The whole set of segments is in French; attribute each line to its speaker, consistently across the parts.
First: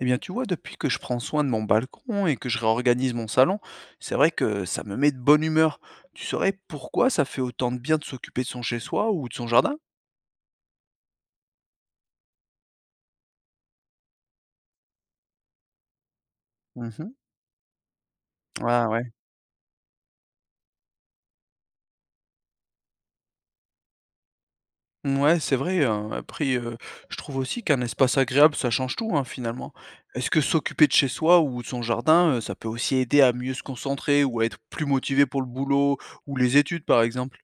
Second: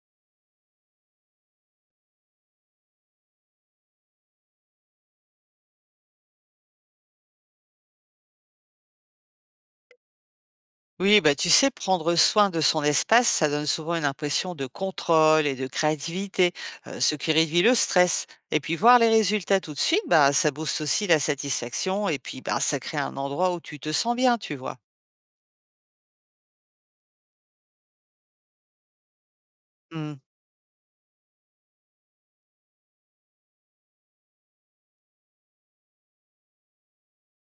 Speaker 1: Eh bien, tu vois, depuis que je prends soin de mon balcon et que je réorganise mon salon, c'est vrai que ça me met de bonne humeur. Tu saurais pourquoi ça fait autant de bien de s'occuper de son chez-soi ou de son jardin?
Speaker 2: Oui, bah, tu sais, prendre soin de son espace, ça donne souvent une impression de contrôle et de créativité, ce
Speaker 1: Mhm.
Speaker 2: qui réduit le stress. Et puis
Speaker 1: Ah
Speaker 2: voir
Speaker 1: ouais.
Speaker 2: les résultats tout de suite, bah, ça booste aussi la satisfaction et puis bah, ça crée un endroit où tu te sens bien, tu vois.
Speaker 1: Ouais, c'est vrai, hein. Après, je trouve aussi qu'un espace agréable, ça change tout, hein, finalement.
Speaker 2: Mm.
Speaker 1: Est-ce que s'occuper de chez soi ou de son jardin, ça peut aussi aider à mieux se concentrer ou à être plus motivé pour le boulot ou les études, par exemple?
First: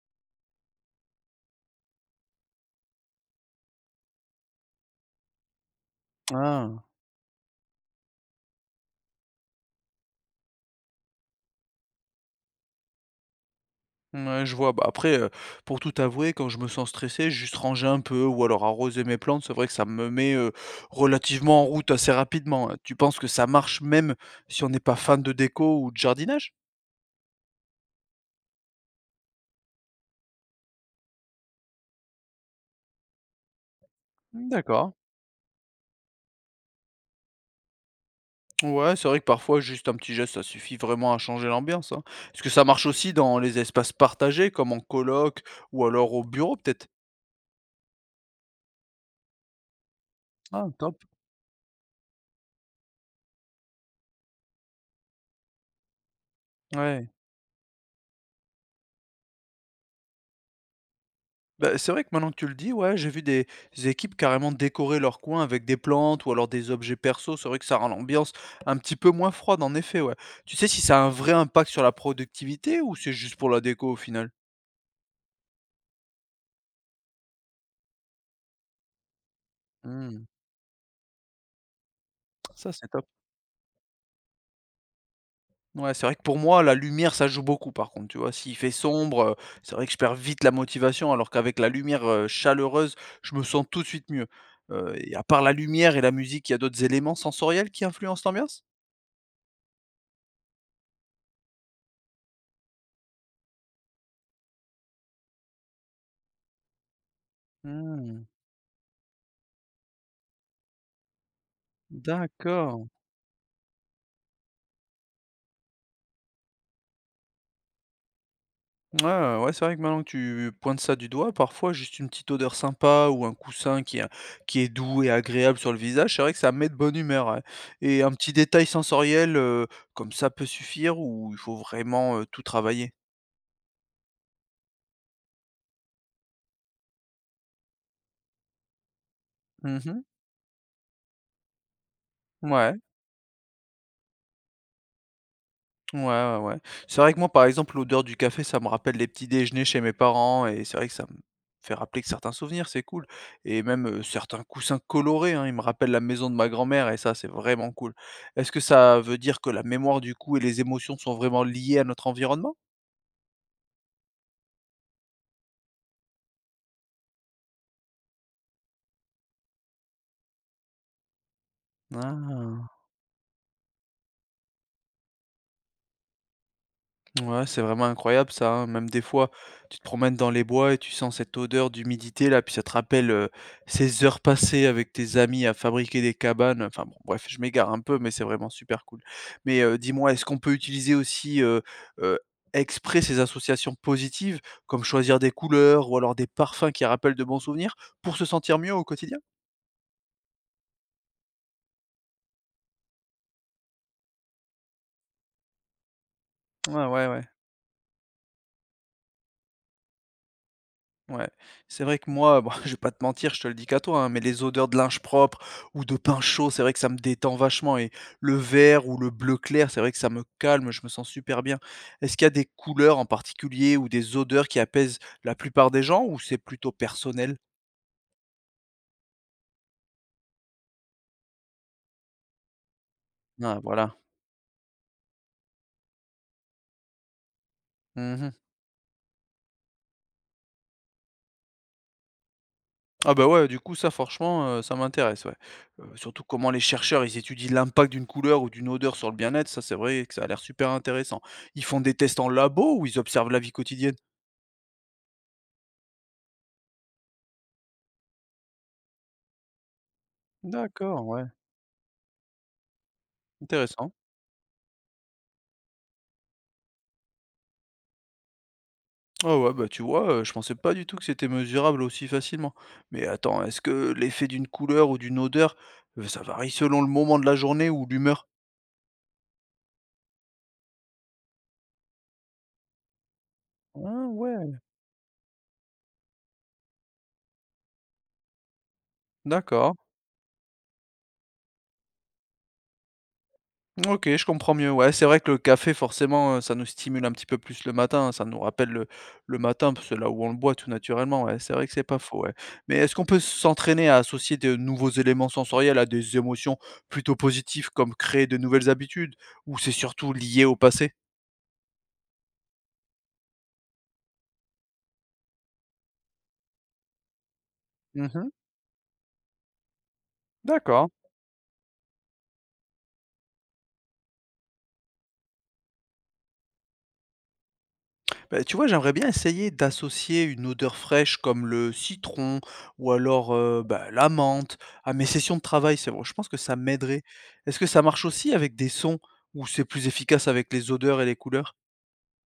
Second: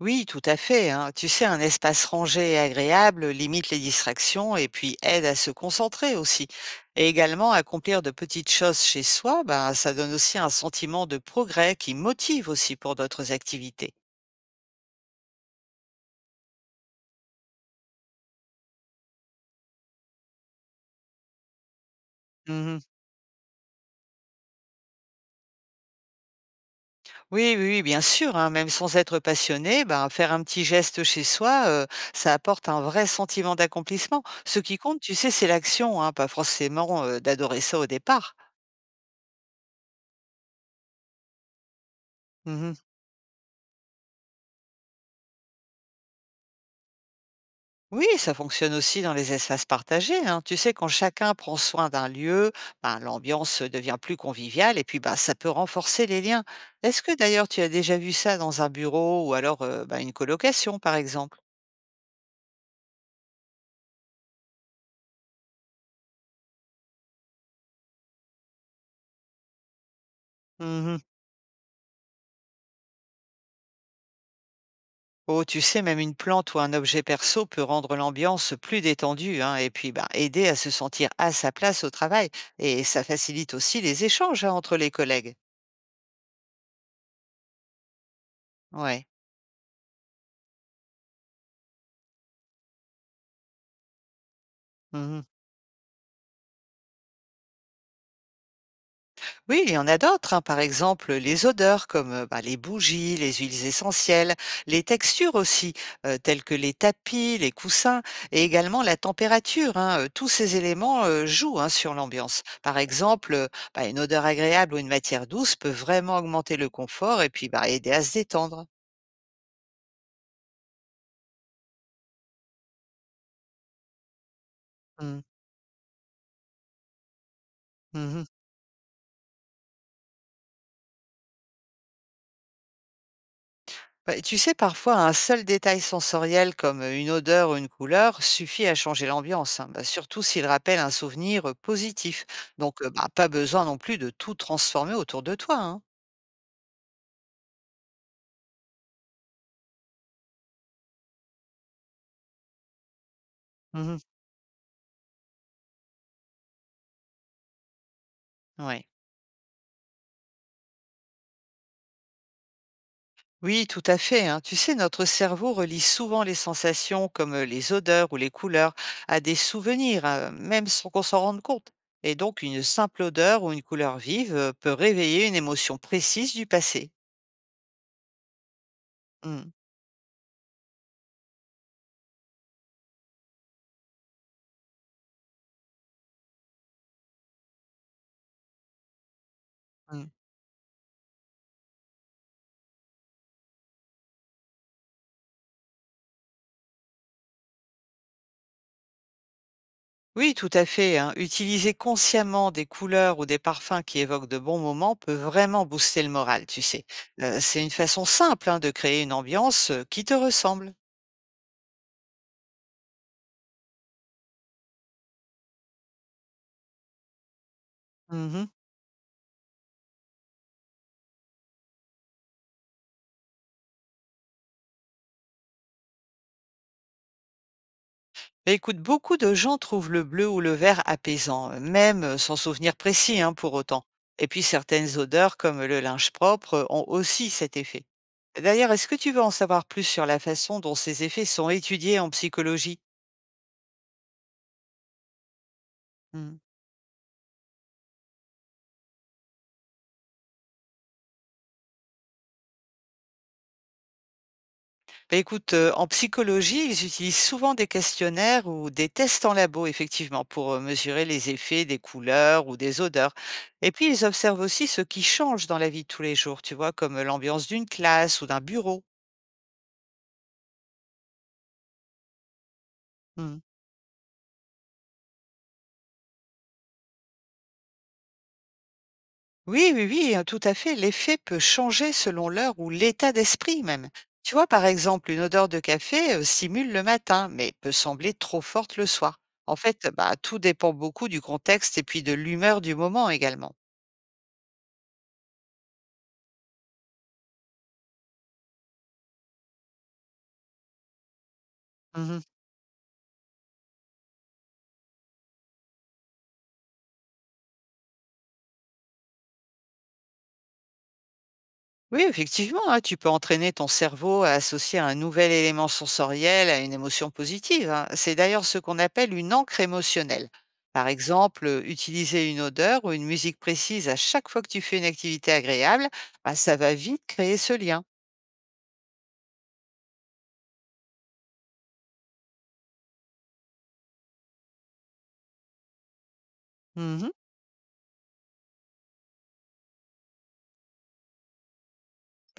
Speaker 2: Oui, tout à fait, hein. Tu sais, un espace rangé et agréable limite les distractions et puis aide à se concentrer aussi.
Speaker 1: Ah.
Speaker 2: Et également, accomplir de petites choses chez soi, bah, ça donne aussi un sentiment de progrès qui motive aussi pour d'autres activités.
Speaker 1: Mouais, je vois. Bah, après, pour tout avouer, quand je me sens stressé, je juste ranger un peu ou alors arroser mes plantes, c'est vrai que ça me met, relativement en route assez rapidement, hein.
Speaker 2: Mhm.
Speaker 1: Tu penses que ça marche même si on n'est pas fan de déco ou de jardinage?
Speaker 2: Oui, oui, oui, bien sûr, hein, même sans être passionné, ben, faire un petit geste chez soi, ça apporte un vrai sentiment d'accomplissement. Ce qui
Speaker 1: D'accord.
Speaker 2: compte, tu sais, c'est l'action, hein, pas forcément, d'adorer ça au départ.
Speaker 1: Ouais, c'est vrai que parfois juste un petit geste, ça suffit vraiment à changer l'ambiance, hein. Est-ce que ça
Speaker 2: Mmh.
Speaker 1: marche aussi dans les espaces partagés comme en coloc ou alors au bureau peut-être?
Speaker 2: Oui, ça fonctionne aussi dans les espaces partagés, hein. Tu
Speaker 1: Ah,
Speaker 2: sais, quand
Speaker 1: top.
Speaker 2: chacun prend soin d'un lieu, ben, l'ambiance devient plus conviviale et puis, bah, ça peut renforcer les liens. Est-ce
Speaker 1: Ouais.
Speaker 2: que d'ailleurs tu as déjà vu ça dans un bureau ou alors, bah, une colocation, par exemple?
Speaker 1: Bah, c'est vrai que maintenant que tu le dis, ouais, j'ai vu des équipes carrément décorer leur coin avec des plantes ou alors des objets perso. C'est vrai que ça rend l'ambiance un petit peu moins froide, en effet, ouais. Tu sais si ça
Speaker 2: Mmh.
Speaker 1: a un vrai impact sur la productivité ou c'est juste pour la déco au final?
Speaker 2: Oh, tu sais, même une plante ou un objet perso peut rendre l'ambiance plus détendue, hein, et puis bah,
Speaker 1: Hmm,
Speaker 2: aider à se sentir à sa place au travail.
Speaker 1: ça,
Speaker 2: Et
Speaker 1: c'est
Speaker 2: ça
Speaker 1: top.
Speaker 2: facilite aussi les échanges, hein, entre les collègues.
Speaker 1: Ouais, c'est vrai que pour moi, la lumière, ça joue beaucoup, par contre, tu vois. S'il fait
Speaker 2: Ouais.
Speaker 1: sombre, c'est vrai que je perds vite la motivation, alors qu'avec la lumière chaleureuse, je me sens tout de suite mieux. Et
Speaker 2: Mhm.
Speaker 1: à part la lumière et la musique, il y a d'autres éléments sensoriels qui influencent l'ambiance?
Speaker 2: Oui, il y en a d'autres, hein. Par exemple, les odeurs comme bah, les bougies, les huiles essentielles, les textures aussi, telles que les tapis, les coussins,
Speaker 1: Hmm,
Speaker 2: et également la température, hein. Tous ces éléments jouent, hein, sur l'ambiance. Par
Speaker 1: d'accord.
Speaker 2: exemple, bah, une odeur agréable ou une matière douce peut vraiment augmenter le confort et puis bah, aider à se détendre.
Speaker 1: Ouais, ouais, c'est vrai que maintenant que tu pointes ça du doigt, parfois juste une petite odeur sympa ou un coussin qui est doux et
Speaker 2: Mm.
Speaker 1: agréable sur le visage, c'est vrai que ça met de bonne humeur, ouais. Et un
Speaker 2: Mhm.
Speaker 1: petit détail sensoriel comme ça peut suffire ou il faut vraiment tout travailler.
Speaker 2: Bah, tu sais, parfois, un seul détail sensoriel comme une odeur ou une couleur suffit à changer l'ambiance, hein, bah,
Speaker 1: Mhm.
Speaker 2: surtout s'il rappelle un souvenir positif.
Speaker 1: Ouais.
Speaker 2: Donc, bah, pas besoin non plus de tout transformer autour de toi, hein.
Speaker 1: Ouais, ouais, ouais. C'est vrai que moi, par exemple, l'odeur du café, ça me rappelle les petits déjeuners chez mes parents et c'est vrai que ça me fait rappeler que certains souvenirs, c'est cool. Et même
Speaker 2: Mhm.
Speaker 1: certains coussins colorés, hein, ils me rappellent la maison de ma grand-mère et ça, c'est vraiment cool. Est-ce que
Speaker 2: Ouais.
Speaker 1: ça veut dire que la mémoire du coup et les émotions sont vraiment liées à notre environnement?
Speaker 2: Oui, tout à fait, hein. Tu sais, notre cerveau relie souvent les sensations comme les odeurs ou les couleurs à des souvenirs, hein, même sans qu'on s'en rende compte. Et donc, une
Speaker 1: Ah.
Speaker 2: simple odeur ou une couleur vive peut réveiller une émotion précise du passé.
Speaker 1: Ouais, c'est vraiment incroyable ça, hein. Même des fois,
Speaker 2: Mm,
Speaker 1: tu te promènes dans les bois et tu sens cette odeur d'humidité là, puis ça te rappelle ces heures passées avec tes amis à fabriquer des cabanes. Enfin bon, bref, je m'égare un peu, mais c'est vraiment super cool. Mais
Speaker 2: mm.
Speaker 1: dis-moi, est-ce qu'on peut utiliser aussi euh, exprès ces associations positives, comme choisir des couleurs ou alors des parfums qui rappellent de bons souvenirs, pour se sentir mieux au quotidien?
Speaker 2: Oui, tout à fait, hein. Utiliser consciemment des couleurs ou des parfums qui évoquent de bons moments peut vraiment booster le moral, tu sais.
Speaker 1: Ouais, ouais, ouais.
Speaker 2: C'est une façon simple, hein, de créer une ambiance qui te ressemble.
Speaker 1: Ouais, c'est vrai que moi, bon, je vais pas te mentir, je te le dis qu'à toi, hein, mais les odeurs de linge propre ou de pain chaud, c'est vrai que ça me détend vachement. Et le
Speaker 2: Mhm.
Speaker 1: vert ou le bleu clair, c'est vrai que ça me calme, je me sens super bien. Est-ce qu'il y a des couleurs en particulier ou des odeurs qui apaisent la plupart des gens ou c'est plutôt personnel?
Speaker 2: Mais écoute, beaucoup de gens trouvent le bleu ou le vert apaisant, même sans souvenir précis, hein, pour
Speaker 1: Ah,
Speaker 2: autant.
Speaker 1: voilà.
Speaker 2: Et puis certaines odeurs, comme le linge propre, ont aussi cet effet.
Speaker 1: Mhm.
Speaker 2: D'ailleurs, est-ce que tu veux en savoir plus sur la façon dont ces effets sont étudiés en psychologie?
Speaker 1: Ah bah ouais, du coup, ça, franchement, ça m'intéresse, ouais. Surtout
Speaker 2: Mmh.
Speaker 1: comment les chercheurs, ils étudient l'impact d'une couleur ou d'une odeur sur le bien-être, ça, c'est vrai que ça a l'air super intéressant. Ils font des tests en labo ou ils observent la vie quotidienne?
Speaker 2: Bah, écoute, en psychologie, ils utilisent souvent des questionnaires ou des tests en labo, effectivement, pour, mesurer
Speaker 1: D'accord, ouais,
Speaker 2: les effets des couleurs ou des odeurs. Et puis,
Speaker 1: intéressant.
Speaker 2: ils observent aussi ce qui change dans la vie de tous les jours, tu vois, comme l'ambiance d'une classe ou d'un bureau.
Speaker 1: Ah ouais, bah tu vois, je pensais pas du tout que c'était mesurable aussi facilement. Mais
Speaker 2: Mmh.
Speaker 1: attends, est-ce que l'effet d'une couleur ou d'une odeur, ça varie selon le moment de la journée ou l'humeur?
Speaker 2: Oui, oui, oui, tout à fait, l'effet peut changer selon l'heure ou l'état d'esprit même.
Speaker 1: Ah
Speaker 2: Tu vois,
Speaker 1: ouais,
Speaker 2: par exemple, une odeur de café, stimule le matin, mais peut sembler trop forte le soir. En
Speaker 1: d'accord.
Speaker 2: fait, bah, tout dépend beaucoup du contexte et puis de l'humeur du moment également.
Speaker 1: OK, je comprends mieux. Ouais, c'est vrai que le café forcément, ça nous stimule un petit peu plus le matin, hein, ça nous rappelle le matin, parce que c'est là où on le boit tout naturellement, ouais, c'est vrai que c'est pas faux,
Speaker 2: Mhm.
Speaker 1: ouais. Mais est-ce qu'on peut s'entraîner à associer de nouveaux éléments sensoriels à des émotions plutôt positives, comme créer de nouvelles habitudes? Ou c'est surtout lié au passé?
Speaker 2: Oui, effectivement, hein, tu peux entraîner ton cerveau à associer un nouvel élément sensoriel à une émotion positive, hein. C'est
Speaker 1: Mmh.
Speaker 2: d'ailleurs ce qu'on appelle une encre émotionnelle. Par
Speaker 1: D'accord.
Speaker 2: exemple, utiliser une odeur ou une musique précise à chaque fois que tu fais une activité agréable, bah, ça va vite créer ce lien.
Speaker 1: Bah, tu vois, j'aimerais bien essayer d'associer une odeur fraîche comme le citron ou alors, la menthe à mes sessions de travail. C'est vrai, je pense que ça m'aiderait.
Speaker 2: Mhm.
Speaker 1: Est-ce que ça marche aussi avec des sons ou c'est plus efficace avec les odeurs et les couleurs?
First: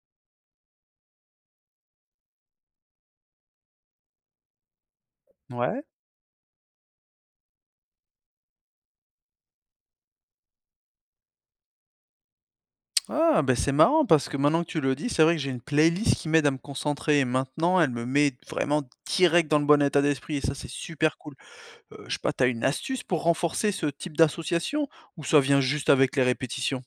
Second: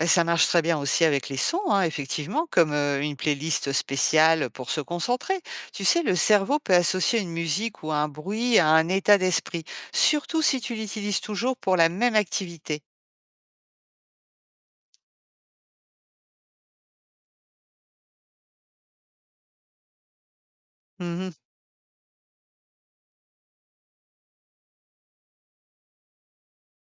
Speaker 2: Et ça marche très bien aussi avec les sons, hein, effectivement, comme une playlist spéciale pour se concentrer.
Speaker 1: Ouais.
Speaker 2: Tu sais, le cerveau peut associer une musique ou un bruit à un état d'esprit, surtout si tu l'utilises toujours pour la même activité.
Speaker 1: Ah, ben c'est marrant parce que maintenant que tu le dis, c'est vrai que j'ai une playlist qui m'aide à me concentrer et maintenant elle me met vraiment direct dans le bon état d'esprit et ça, c'est super
Speaker 2: Mmh.
Speaker 1: cool. Je sais pas, t'as une astuce pour renforcer ce type d'association ou ça vient juste avec les répétitions?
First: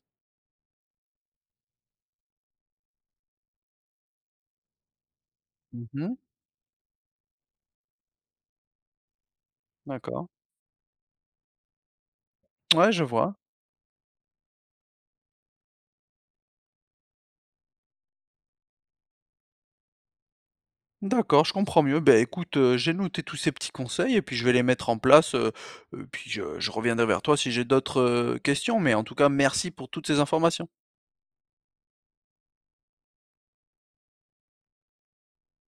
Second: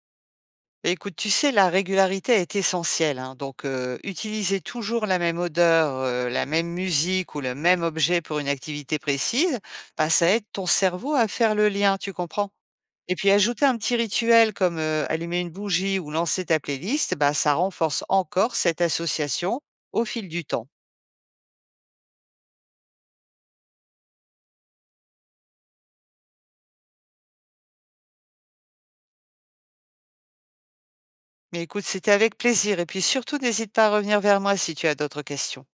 Speaker 2: Écoute, tu sais, la régularité est essentielle, hein, donc utiliser toujours la même odeur,
Speaker 1: Mmh.
Speaker 2: la même musique ou le même objet pour une activité précise, bah, ça
Speaker 1: D'accord.
Speaker 2: aide ton cerveau à faire le lien, tu comprends?
Speaker 1: Ouais, je
Speaker 2: Et puis
Speaker 1: vois.
Speaker 2: ajouter un petit rituel comme, allumer une bougie ou lancer ta playlist, bah, ça renforce encore cette association au fil du temps.
Speaker 1: D'accord, je comprends mieux. Ben écoute, j'ai noté tous ces petits conseils et puis je vais les mettre en place, puis je reviendrai vers toi si j'ai d'autres, questions, mais en tout cas, merci pour toutes ces informations.
Speaker 2: Mais écoute, c'était avec plaisir et puis surtout n'hésite pas à revenir vers moi si tu as d'autres questions.